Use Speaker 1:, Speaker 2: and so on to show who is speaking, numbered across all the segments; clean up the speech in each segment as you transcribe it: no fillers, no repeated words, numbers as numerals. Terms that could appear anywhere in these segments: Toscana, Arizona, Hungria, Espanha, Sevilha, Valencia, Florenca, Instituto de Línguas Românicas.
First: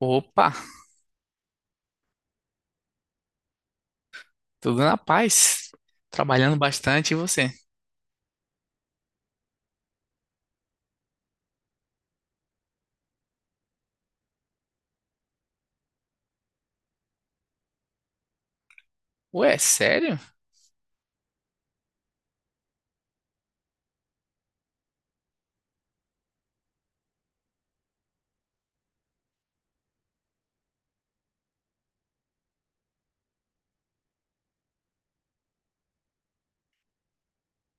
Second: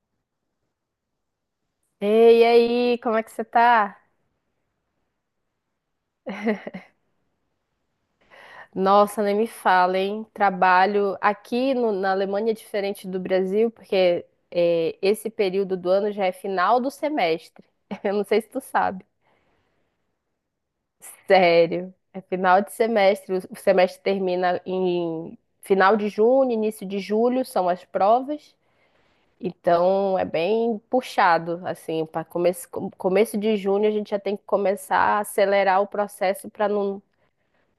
Speaker 1: Opa,
Speaker 2: Ei, e aí, como é que você tá?
Speaker 1: tudo na paz. Trabalhando bastante, e você?
Speaker 2: Nossa, nem me fala, hein? Trabalho aqui na Alemanha é diferente do Brasil, porque esse período do ano já é final do semestre. Eu não sei se tu sabe.
Speaker 1: Ué, sério?
Speaker 2: Sério, é final de semestre. O semestre termina em final de junho, início de julho são as provas. Então é bem puxado, assim, começo de junho a gente já tem que começar a acelerar o processo para não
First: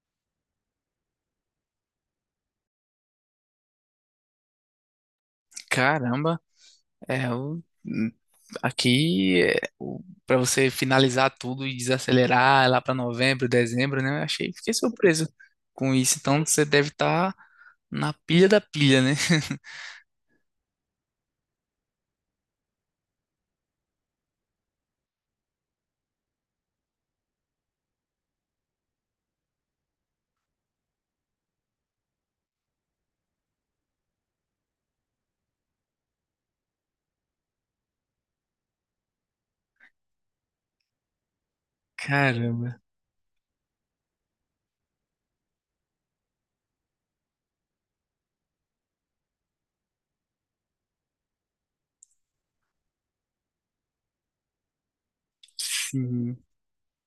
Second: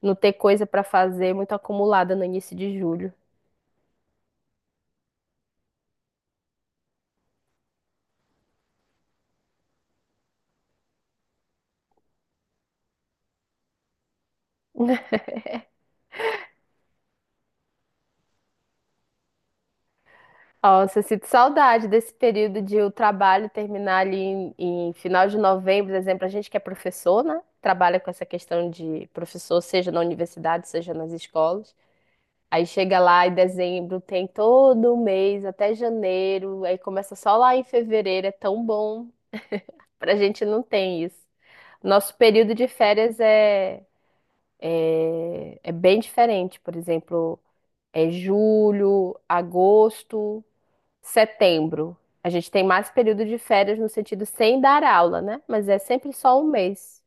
Speaker 2: não ter coisa pra fazer, muito acumulada no início de julho.
Speaker 1: Caramba, é o aqui é, o- pra você finalizar tudo e desacelerar lá pra novembro, dezembro, né? Eu achei, fiquei surpreso com isso. Então você deve estar na pilha da pilha, né?
Speaker 2: Nossa, eu sinto saudade desse período de o trabalho terminar ali em final de novembro, por exemplo, a gente que é professor, né? Trabalha com essa questão de professor, seja na universidade, seja nas escolas. Aí chega lá em dezembro, tem todo o mês até janeiro, aí começa só lá em fevereiro, é tão bom. Pra gente não tem isso. Nosso período de
Speaker 1: Caramba,
Speaker 2: férias é, é, é bem diferente, por exemplo. É julho, agosto, setembro. A gente tem mais período de férias no sentido sem dar aula, né? Mas é sempre
Speaker 1: sim.
Speaker 2: só um mês.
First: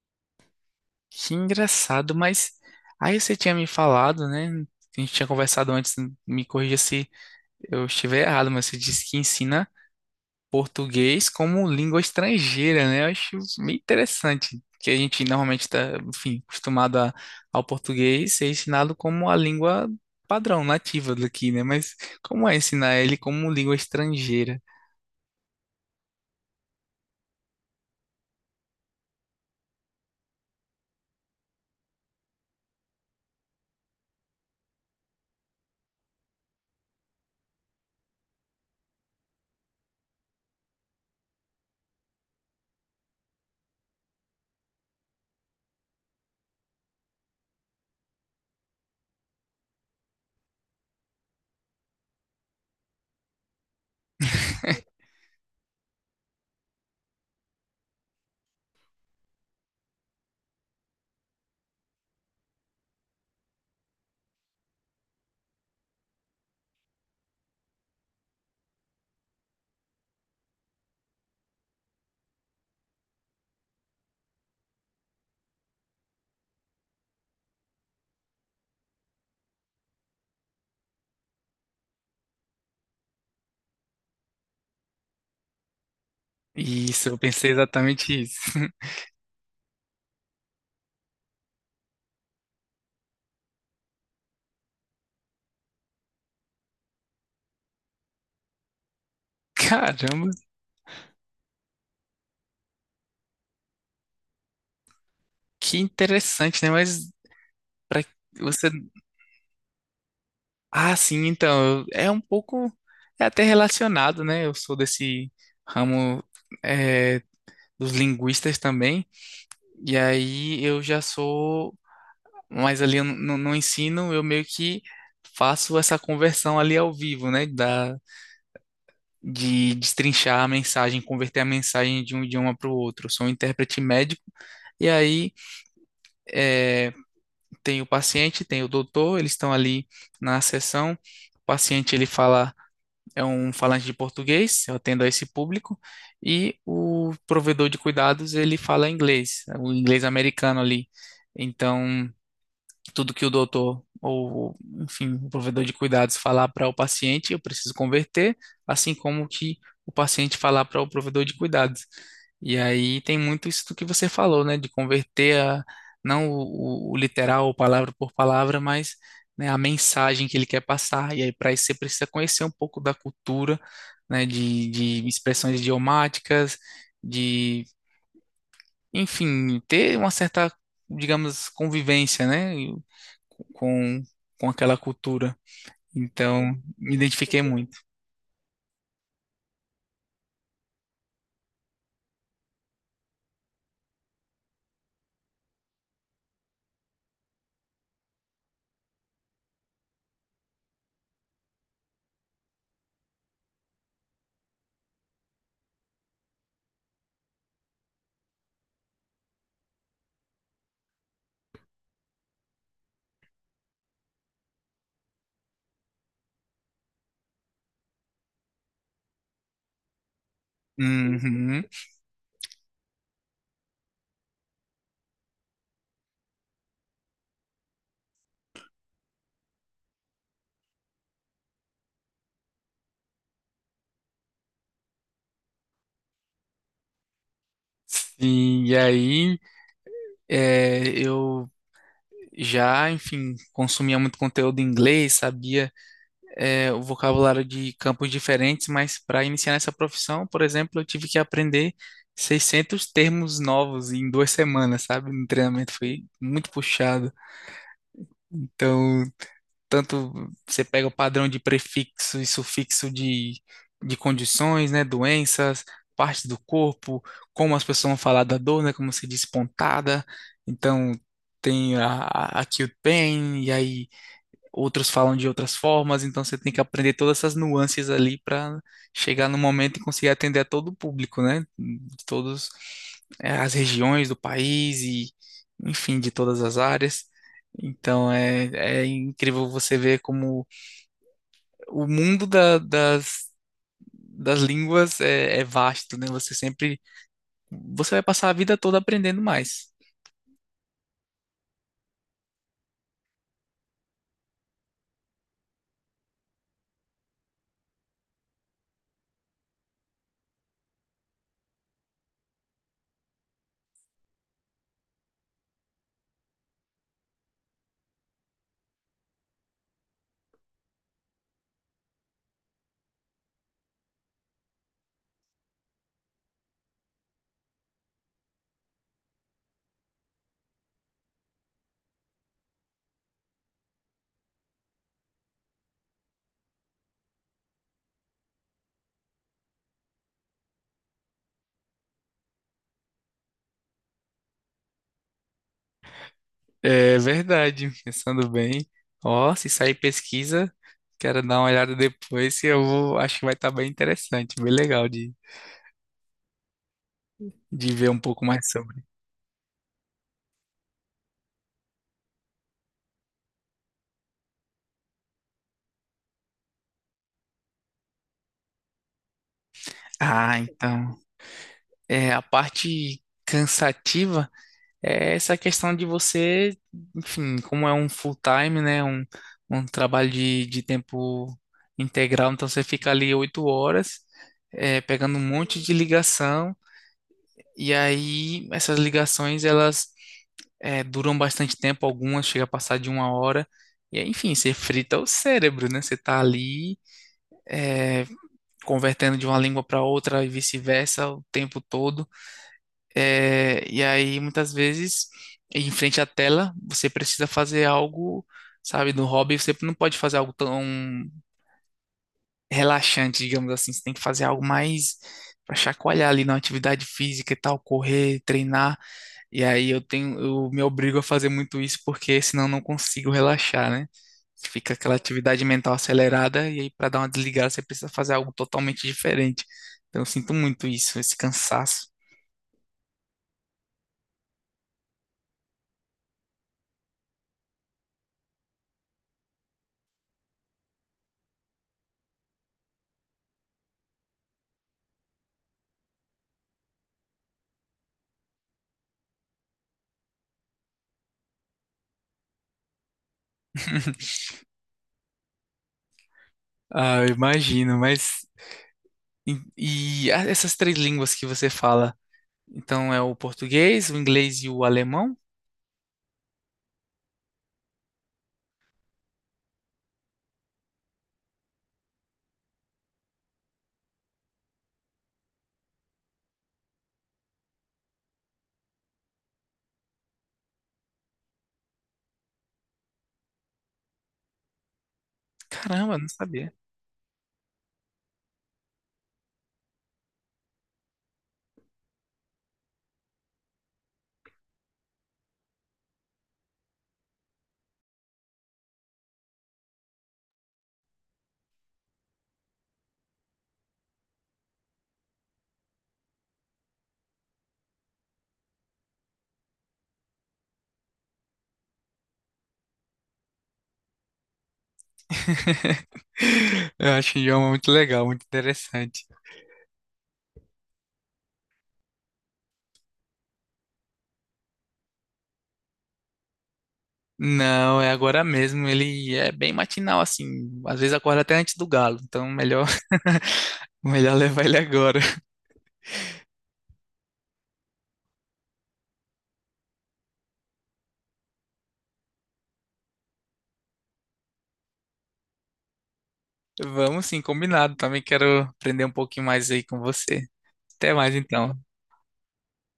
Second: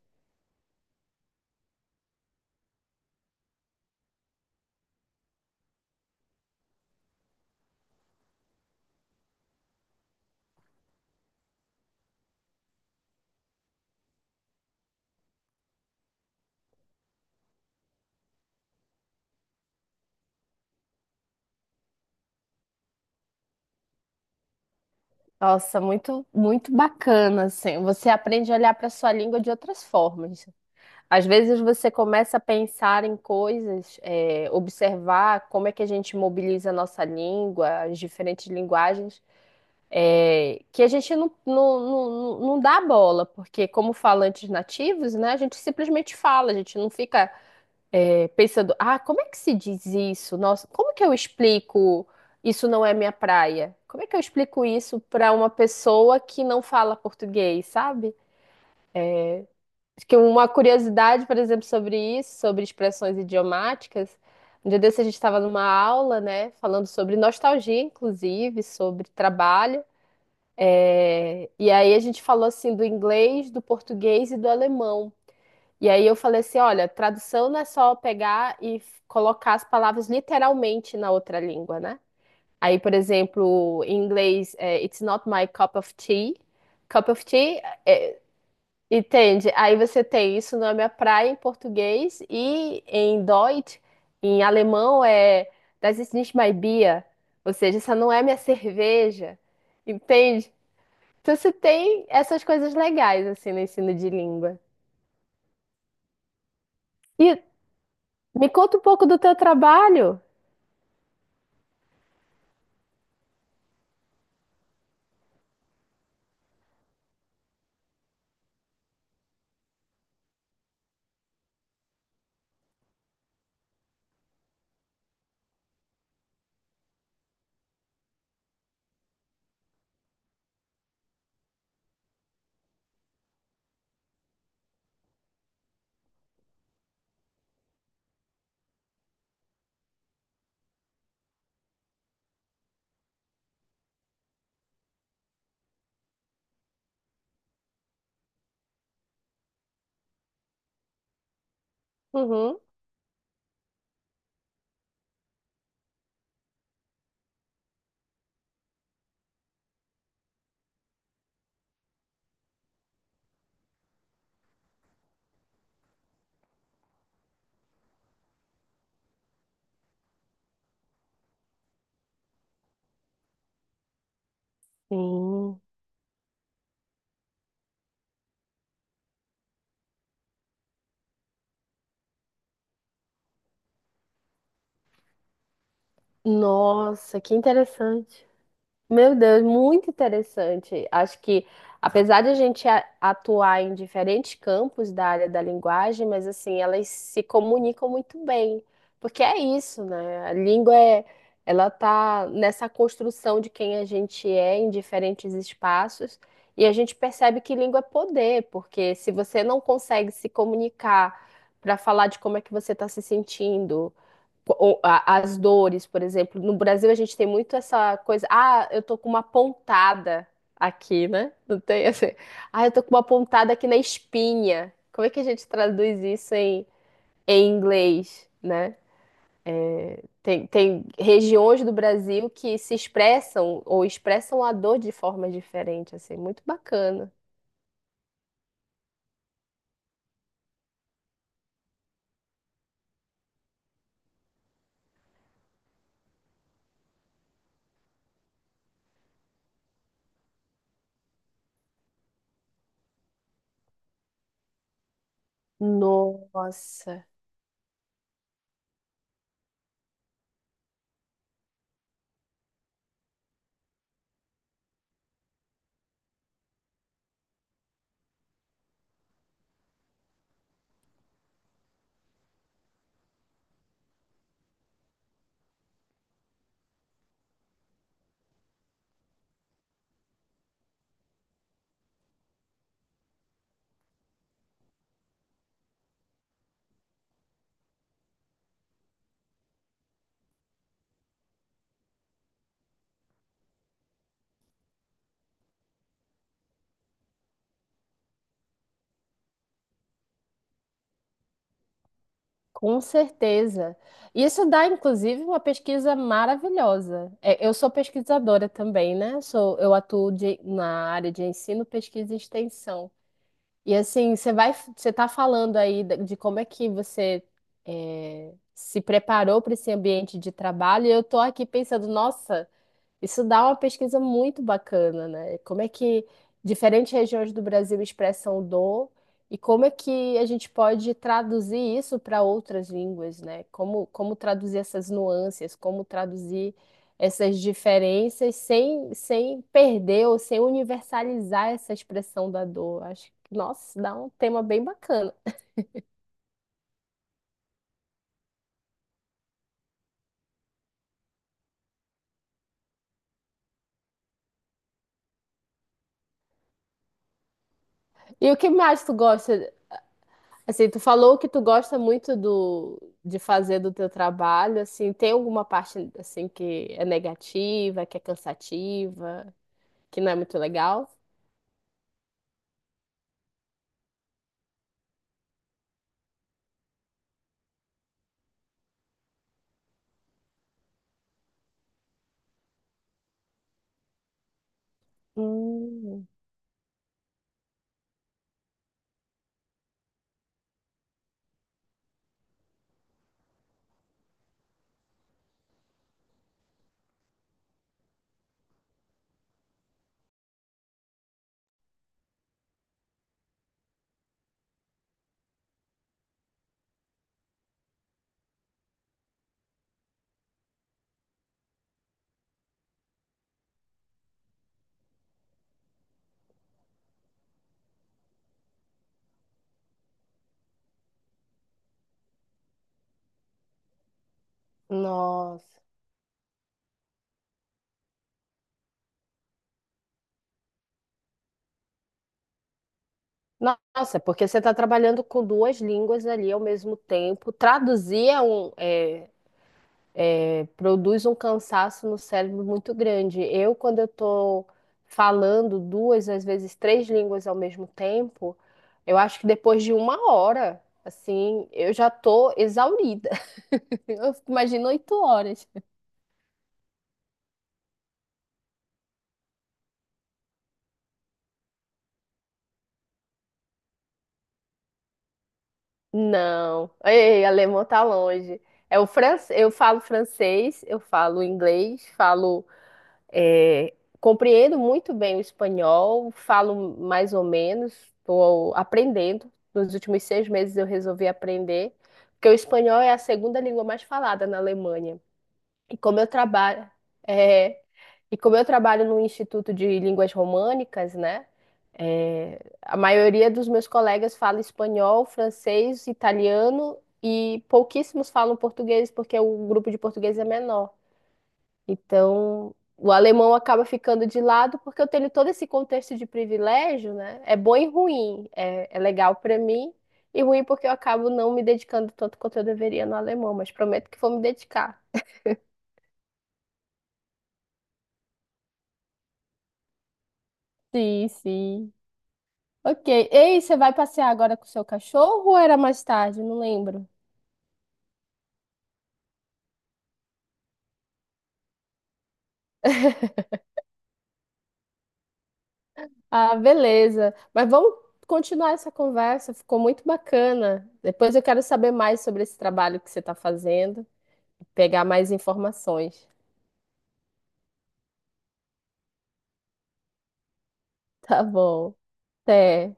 Speaker 1: Que engraçado, mas aí você tinha me falado, né? A gente tinha conversado antes, me corrija se eu estiver errado, mas você disse que ensina português como língua estrangeira, né? Eu acho meio interessante, que a gente normalmente está, enfim, acostumado ao português ser ensinado como a língua padrão, nativa daqui, né? Mas como é ensinar ele como língua estrangeira?
Speaker 2: Nossa, muito, muito bacana, assim. Você aprende a olhar para sua língua de outras formas. Às vezes você começa a pensar em coisas, observar como é que a gente mobiliza a nossa língua, as diferentes linguagens. Que a gente não dá bola, porque como falantes nativos, né, a gente simplesmente fala, a gente não fica pensando, ah, como é que se diz isso? Nossa, como que eu explico isso não é minha praia? Como é que eu explico isso para uma pessoa que não fala português, sabe? Acho que uma curiosidade, por exemplo, sobre isso, sobre expressões idiomáticas, um dia desse a gente estava numa aula, né, falando sobre nostalgia, inclusive, sobre trabalho, e aí a gente falou assim do inglês, do português e do alemão. E aí eu falei assim, olha, tradução não é só pegar e colocar as palavras literalmente na outra língua, né? Aí, por exemplo, em inglês, it's not my cup of tea.
Speaker 1: Isso,
Speaker 2: Cup
Speaker 1: eu
Speaker 2: of
Speaker 1: pensei
Speaker 2: tea, é,
Speaker 1: exatamente isso.
Speaker 2: entende? Aí você tem isso não é minha praia em português e em Deutsch, em alemão é das ist nicht mein Bier, ou seja, essa não é minha cerveja,
Speaker 1: Caramba,
Speaker 2: entende? Então, você tem essas coisas legais, assim, no ensino de língua.
Speaker 1: que interessante, né? Mas
Speaker 2: E
Speaker 1: para
Speaker 2: me
Speaker 1: você.
Speaker 2: conta um pouco do teu trabalho.
Speaker 1: Ah, sim, então, é um pouco. É até relacionado, né? Eu sou desse ramo, eh, dos linguistas também. E aí eu já sou, mas ali no ensino eu meio que faço essa conversão ali ao vivo, né? De destrinchar a mensagem, converter a mensagem de um idioma para o outro. Eu sou um intérprete médico, e aí eh, tem o paciente, tem o doutor, eles estão ali na sessão. O paciente ele fala, é um falante de português, eu atendo a esse público, e o provedor de cuidados ele fala inglês, o inglês americano ali. Então,
Speaker 2: Uhum.
Speaker 1: tudo que o doutor ou, enfim, o provedor de cuidados falar para o paciente, eu preciso converter, assim como que o paciente falar para o provedor de cuidados. E aí tem muito isso do que você falou, né, de converter a, não o literal, palavra por palavra, mas né, a mensagem que ele quer passar. E aí para isso você precisa conhecer um pouco da cultura, né, de expressões
Speaker 2: Sim.
Speaker 1: idiomáticas, de enfim, ter uma certa, digamos, convivência, né, com, com aquela cultura. Então, me
Speaker 2: Nossa, que
Speaker 1: identifiquei muito.
Speaker 2: interessante. Meu Deus, muito interessante. Acho que, apesar de a gente atuar em diferentes campos da área da linguagem, mas assim, elas se comunicam muito bem. Porque é isso, né? A língua é, ela tá nessa construção de quem a gente é em diferentes espaços, e a gente percebe que língua é poder, porque se você não consegue se comunicar para falar de como é que você está se sentindo, as dores, por exemplo. No Brasil a gente tem muito essa coisa, ah, eu tô com uma pontada aqui, né? Não
Speaker 1: Uhum.
Speaker 2: tem assim, ah, eu tô com uma pontada aqui na espinha. Como é que a gente traduz isso em inglês, né? Tem regiões do Brasil que se expressam ou expressam a dor de forma diferente, assim, muito bacana.
Speaker 1: Sim, e aí é, eu já, enfim, consumia muito conteúdo em inglês, sabia é, o vocabulário de campos diferentes, mas para iniciar nessa profissão, por exemplo, eu tive que aprender 600 termos novos em 2 semanas, sabe? No treinamento foi muito
Speaker 2: Nossa.
Speaker 1: puxado. Então, tanto você pega o padrão de prefixo e sufixo de condições, né, doenças, partes do corpo, como as pessoas vão falar da dor, né, como se diz pontada, então tem a acute pain, e aí outros falam de outras formas, então você tem que aprender todas essas nuances ali para chegar no momento e conseguir atender a todo o público, né? De todas as regiões do país e, enfim, de todas as áreas. Então é, é incrível você ver como o mundo das línguas é, é vasto, né? Você sempre, você vai passar a vida toda aprendendo mais.
Speaker 2: Com certeza. Isso dá, inclusive, uma pesquisa maravilhosa. É, eu sou pesquisadora também, né? Sou, eu atuo na área de ensino, pesquisa e extensão. E assim, você vai, você está falando aí de como é que você se preparou para esse ambiente de trabalho. E eu estou aqui pensando, nossa. Isso dá uma pesquisa muito bacana, né? Como é que diferentes regiões do Brasil expressam dor e como é que a gente pode traduzir isso para outras línguas, né? Como, como traduzir essas nuances, como traduzir essas diferenças sem perder ou sem universalizar essa expressão da dor. Acho que, nossa, dá um tema bem bacana.
Speaker 1: É verdade, pensando bem. Ó, se sair pesquisa, quero dar uma olhada depois, que eu vou, acho que vai estar bem interessante, bem legal de ver um pouco
Speaker 2: E o
Speaker 1: mais
Speaker 2: que
Speaker 1: sobre.
Speaker 2: mais tu gosta? Assim, tu falou que tu gosta muito de fazer do teu trabalho, assim, tem alguma parte, assim, que é negativa, que é cansativa, que não é muito
Speaker 1: Ah,
Speaker 2: legal?
Speaker 1: então, é, a parte cansativa é essa questão de você, enfim, como é um full time, né, um trabalho de tempo integral, então você fica ali 8 horas, é, pegando um monte de
Speaker 2: Hum,
Speaker 1: ligação, e aí essas ligações, elas é, duram bastante tempo, algumas chega a passar de 1 hora. E aí, enfim, você frita o cérebro, né? Você tá ali é, convertendo de uma língua para outra e vice-versa o tempo todo. É, e aí, muitas vezes, em frente à tela, você precisa fazer algo, sabe, no hobby, você não pode fazer algo tão relaxante, digamos assim. Você tem que fazer algo mais para chacoalhar ali na atividade física e tal, correr, treinar. E aí eu tenho, eu me obrigo a fazer muito isso porque senão eu não consigo relaxar, né? Fica aquela atividade
Speaker 2: nossa.
Speaker 1: mental acelerada e aí para dar uma desligada você precisa fazer algo totalmente diferente. Então eu sinto muito isso, esse cansaço.
Speaker 2: Nossa, porque você está trabalhando com duas línguas ali ao mesmo tempo. Traduzir é um, é, É, produz um cansaço no cérebro muito grande. Eu, quando eu estou falando duas, às vezes três línguas ao mesmo tempo, eu acho que depois de uma hora, assim, eu já tô exaurida. Imagino 8 horas.
Speaker 1: Ah, eu imagino, mas e, essas três línguas que você fala? Então é o português, o inglês e o alemão?
Speaker 2: Não, ei, alemão tá longe. É o francês, eu falo inglês, falo É, compreendo muito bem o espanhol, falo mais ou menos, estou aprendendo. Nos últimos 6 meses eu resolvi aprender, porque o espanhol é a segunda língua mais falada na Alemanha. E
Speaker 1: Caramba, eu
Speaker 2: como eu
Speaker 1: não sabia.
Speaker 2: trabalho, é, e como eu trabalho no Instituto de Línguas Românicas, né? A maioria dos meus colegas fala espanhol, francês, italiano e pouquíssimos falam português, porque o grupo de português é menor. Então, o alemão acaba ficando de lado porque eu tenho todo esse contexto de privilégio, né? É bom e ruim. É, é legal para mim e ruim porque eu acabo não me dedicando tanto quanto eu deveria no alemão, mas prometo que vou me dedicar.
Speaker 1: Eu acho o idioma muito legal, muito interessante.
Speaker 2: Sim, sim. Ok. Ei, você vai passear agora com o seu cachorro ou era mais tarde? Não lembro.
Speaker 1: Não, é agora mesmo. Ele é bem matinal, assim. Às vezes acorda até antes do galo. Então, melhor, melhor levar ele agora.
Speaker 2: Ah, beleza. Mas vamos continuar essa conversa, ficou muito bacana. Depois eu quero saber mais sobre esse trabalho que você está fazendo, pegar mais informações.
Speaker 1: Vamos sim, combinado. Também quero aprender um pouquinho mais aí com você. Até mais
Speaker 2: Tá
Speaker 1: então.
Speaker 2: bom. Sim.